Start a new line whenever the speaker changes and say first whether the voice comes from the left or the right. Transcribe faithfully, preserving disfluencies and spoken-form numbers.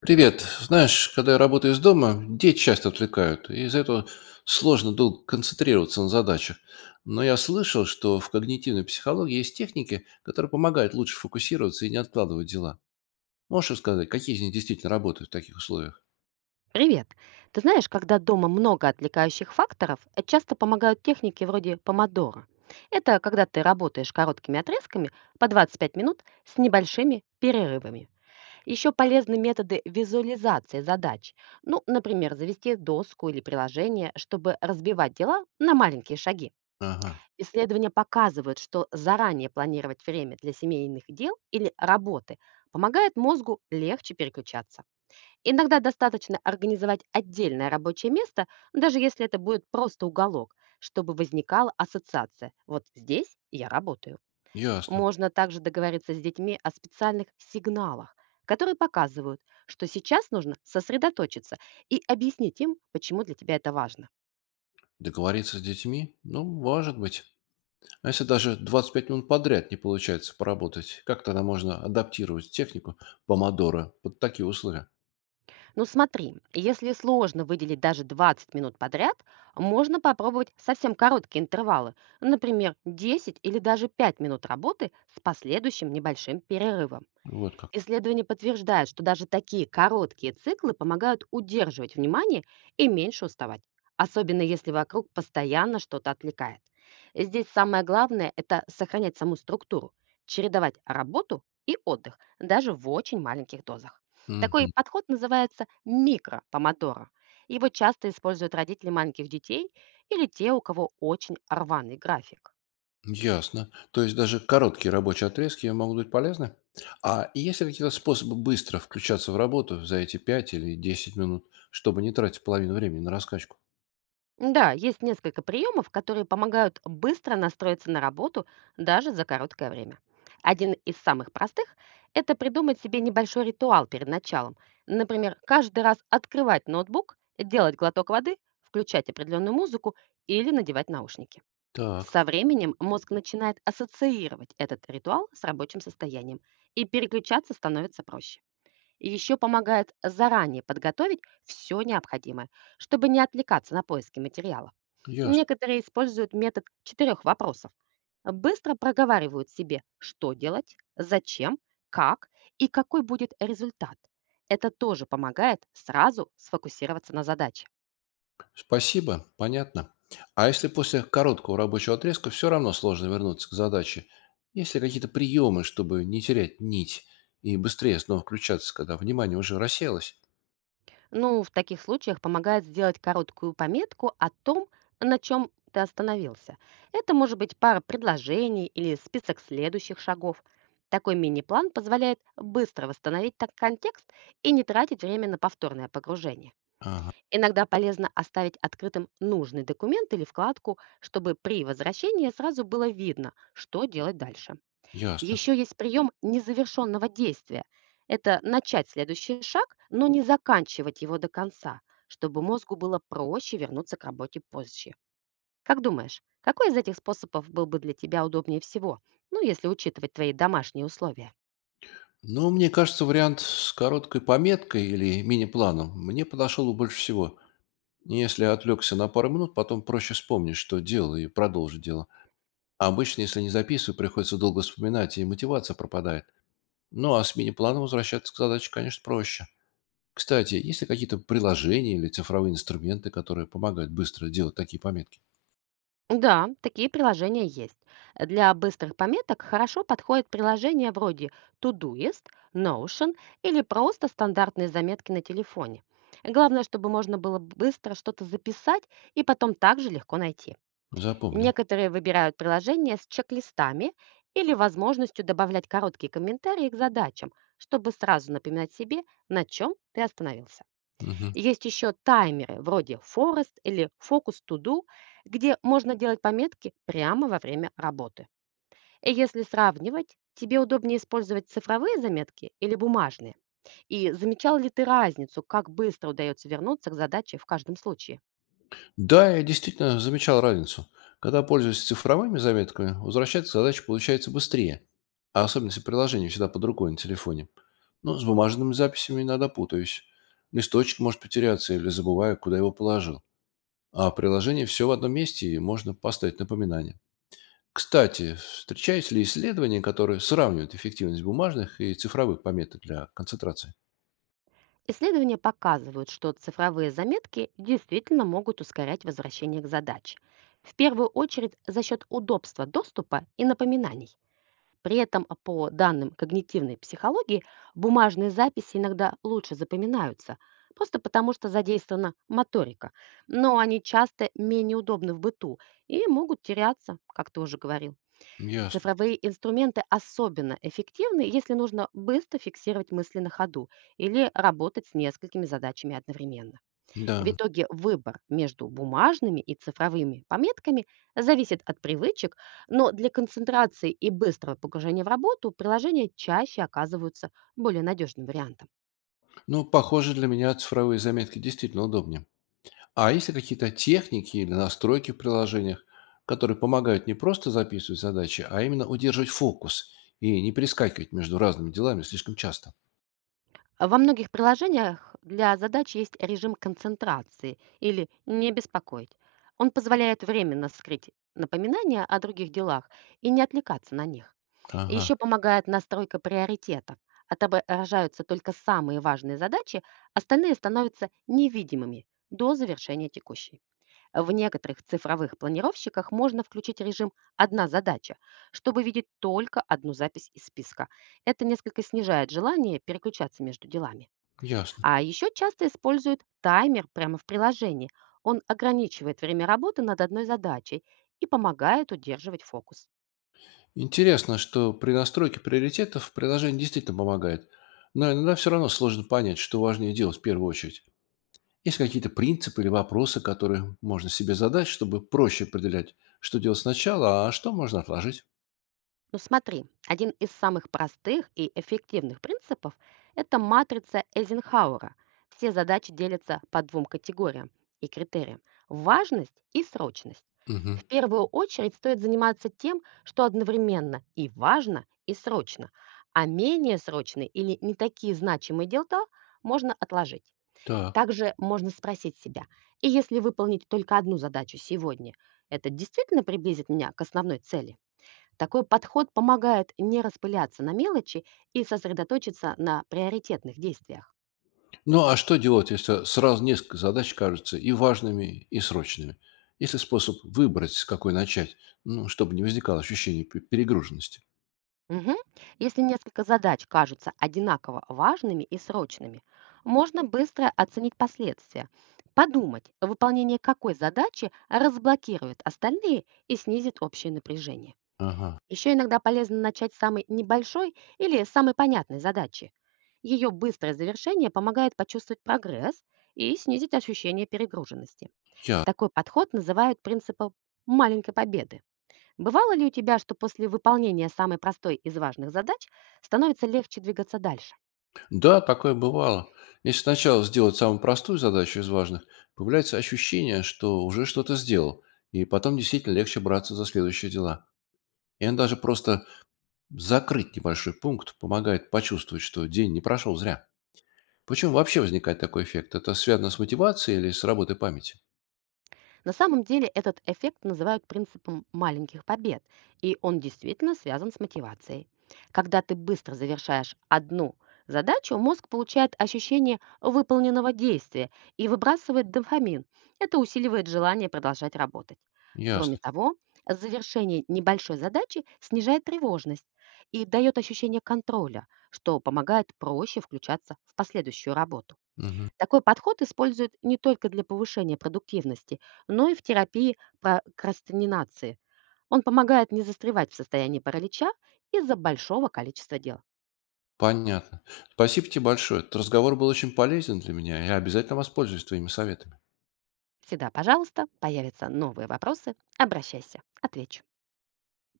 left: Привет. Знаешь, когда я работаю из дома, дети часто отвлекают, и из-за этого сложно долго концентрироваться на задачах. Но я слышал, что в когнитивной психологии есть техники, которые помогают лучше фокусироваться и не откладывать дела. Можешь рассказать, какие из них действительно работают в таких условиях?
right: Привет. Ты знаешь, когда дома много отвлекающих факторов, э, часто помогают техники вроде помодора. Это когда ты работаешь короткими отрезками по двадцать пять минут с небольшими перерывами. Еще полезны методы визуализации задач. Ну, например, завести доску или приложение, чтобы разбивать дела на маленькие шаги.
left: Ага,
right: Исследования показывают, что заранее планировать время для семейных дел или работы помогает мозгу легче переключаться. Иногда достаточно организовать отдельное рабочее место, даже если это будет просто уголок, чтобы возникала ассоциация. Вот здесь я работаю.
left: ясно.
right: Можно также договориться с детьми о специальных сигналах, которые показывают, что сейчас нужно сосредоточиться, и объяснить им, почему для тебя это важно.
left: Договориться с детьми? Ну, может быть. А если даже двадцать пять минут подряд не получается поработать, как тогда можно адаптировать технику помодора под такие условия?
right: Ну смотри, если сложно выделить даже двадцать минут подряд, можно попробовать совсем короткие интервалы, например, десять или даже пять минут работы с последующим небольшим перерывом.
left: Вот как.
right: Исследования подтверждают, что даже такие короткие циклы помогают удерживать внимание и меньше уставать, особенно если вокруг постоянно что-то отвлекает. Здесь самое главное — это сохранять саму структуру, чередовать работу и отдых, даже в очень маленьких дозах. Такой
left: Мгм.
right: подход называется микропомодоро. Его часто используют родители маленьких детей или те, у кого очень рваный график.
left: Ясно. То есть даже короткие рабочие отрезки могут быть полезны? А есть ли какие-то способы быстро включаться в работу за эти пять или десять минут, чтобы не тратить половину времени на раскачку?
right: Да, есть несколько приемов, которые помогают быстро настроиться на работу даже за короткое время. Один из самых простых — это придумать себе небольшой ритуал перед началом. Например, каждый раз открывать ноутбук, делать глоток воды, включать определенную музыку или надевать наушники.
left: Так,
right: Со временем мозг начинает ассоциировать этот ритуал с рабочим состоянием, и переключаться становится проще. И еще помогает заранее подготовить все необходимое, чтобы не отвлекаться на поиски материалов.
left: ясно.
right: Некоторые используют метод четырех вопросов. Быстро проговаривают себе, что делать, зачем, как и какой будет результат. Это тоже помогает сразу сфокусироваться на задаче.
left: Спасибо, понятно. А если после короткого рабочего отрезка все равно сложно вернуться к задаче, есть ли какие-то приемы, чтобы не терять нить и быстрее снова включаться, когда внимание уже рассеялось?
right: Ну, в таких случаях помогает сделать короткую пометку о том, на чем ты остановился. Это может быть пара предложений или список следующих шагов. Такой мини-план позволяет быстро восстановить так контекст и не тратить время на повторное погружение.
left: Ага,
right: Иногда полезно оставить открытым нужный документ или вкладку, чтобы при возвращении сразу было видно, что делать дальше.
left: ясно.
right: Еще есть прием незавершенного действия. Это начать следующий шаг, но не заканчивать его до конца, чтобы мозгу было проще вернуться к работе позже. Как думаешь, какой из этих способов был бы для тебя удобнее всего, ну, если учитывать твои домашние условия?
left: Ну, мне кажется, вариант с короткой пометкой или мини-планом мне подошел бы больше всего. Если отвлекся на пару минут, потом проще вспомнить, что делал, и продолжить дело. А обычно, если не записываю, приходится долго вспоминать, и мотивация пропадает. Ну, а с мини-планом возвращаться к задаче, конечно, проще. Кстати, есть ли какие-то приложения или цифровые инструменты, которые помогают быстро делать такие пометки?
right: Да, такие приложения есть. Для быстрых пометок хорошо подходят приложения вроде Todoist, Notion или просто стандартные заметки на телефоне. Главное, чтобы можно было быстро что-то записать и потом также легко найти.
left: Запомнил.
right: Некоторые выбирают приложения с чек-листами или возможностью добавлять короткие комментарии к задачам, чтобы сразу напоминать себе, на чем ты остановился.
left: Мгм.
right: Есть еще таймеры вроде Forest или Focus to Do, где можно делать пометки прямо во время работы. И если сравнивать, тебе удобнее использовать цифровые заметки или бумажные? И замечал ли ты разницу, как быстро удается вернуться к задаче в каждом случае?
left: Да, я действительно замечал разницу. Когда пользуюсь цифровыми заметками, возвращаться к задаче получается быстрее. А особенно, если приложение всегда под рукой на телефоне. Но с бумажными записями иногда путаюсь. Листочек может потеряться или забываю, куда его положил. А приложение все в одном месте, и можно поставить напоминание. Кстати, встречались ли исследования, которые сравнивают эффективность бумажных и цифровых пометок для концентрации?
right: Исследования показывают, что цифровые заметки действительно могут ускорять возвращение к задаче, в первую очередь за счет удобства доступа и напоминаний. При этом, а, по данным когнитивной психологии, бумажные записи иногда лучше запоминаются, просто потому что задействована моторика, но они часто менее удобны в быту и могут теряться, как ты уже говорил.
left: Ясно.
right: Цифровые инструменты особенно эффективны, если нужно быстро фиксировать мысли на ходу или работать с несколькими задачами одновременно.
left: Да.
right: В итоге выбор между бумажными и цифровыми пометками зависит от привычек, но для концентрации и быстрого погружения в работу приложения чаще оказываются более надежным вариантом.
left: Ну, похоже, для меня цифровые заметки действительно удобнее. А есть ли какие-то техники или настройки в приложениях, которые помогают не просто записывать задачи, а именно удерживать фокус и не перескакивать между разными делами слишком часто?
right: Во многих приложениях для задач есть режим концентрации или «не беспокоить». Он позволяет временно скрыть напоминания о других делах и не отвлекаться на них.
left: Ага,
right: Еще помогает настройка приоритетов. Отображаются только самые важные задачи, остальные становятся невидимыми до завершения текущей. В некоторых цифровых планировщиках можно включить режим «одна задача», чтобы видеть только одну запись из списка. Это несколько снижает желание переключаться между делами.
left: ясно.
right: А еще часто используют таймер прямо в приложении. Он ограничивает время работы над одной задачей и помогает удерживать фокус.
left: Интересно, что при настройке приоритетов приложение действительно помогает, но иногда все равно сложно понять, что важнее делать в первую очередь. Есть какие-то принципы или вопросы, которые можно себе задать, чтобы проще определять, что делать сначала, а что можно отложить?
right: Ну смотри, один из самых простых и эффективных принципов — это матрица Эйзенхауэра. Все задачи делятся по двум категориям и критериям — важность и срочность.
left: Угу.
right: В первую очередь стоит заниматься тем, что одновременно и важно, и срочно, а менее срочные или не такие значимые дела можно отложить.
left: Так.
right: Также можно спросить себя, и если выполнить только одну задачу сегодня, это действительно приблизит меня к основной цели? Такой подход помогает не распыляться на мелочи и сосредоточиться на приоритетных действиях.
left: Ну, а что делать, если сразу несколько задач кажутся и важными, и срочными? Есть ли способ выбрать, с какой начать, ну, чтобы не возникало ощущения пе- перегруженности?
right: Мгм. Если несколько задач кажутся одинаково важными и срочными, можно быстро оценить последствия, подумать, выполнение какой задачи разблокирует остальные и снизит общее напряжение.
left: Ага.
right: Еще иногда полезно начать с самой небольшой или самой понятной задачи. Ее быстрое завершение помогает почувствовать прогресс и снизить ощущение перегруженности.
left: Я.
right: Такой подход называют принципом маленькой победы. Бывало ли у тебя, что после выполнения самой простой из важных задач становится легче двигаться дальше?
left: Да, такое бывало. Если сначала сделать самую простую задачу из важных, появляется ощущение, что уже что-то сделал, и потом действительно легче браться за следующие дела. И он даже просто закрыть небольшой пункт помогает почувствовать, что день не прошел зря. Почему вообще возникает такой эффект? Это связано с мотивацией или с работой памяти?
right: На самом деле этот эффект называют принципом маленьких побед, и он действительно связан с мотивацией. Когда ты быстро завершаешь одну задачу, мозг получает ощущение выполненного действия и выбрасывает дофамин. Это усиливает желание продолжать работать. Кроме
left: Ясно.
right: того, завершение небольшой задачи снижает тревожность и дает ощущение контроля, что помогает проще включаться в последующую работу.
left: Мгм.
right: Такой подход используют не только для повышения продуктивности, но и в терапии прокрастинации. Он помогает не застревать в состоянии паралича из-за большого количества дел.
left: Понятно. Спасибо тебе большое. Этот разговор был очень полезен для меня. Я обязательно воспользуюсь твоими советами.
right: Всегда, пожалуйста, появятся новые вопросы, обращайся, отвечу.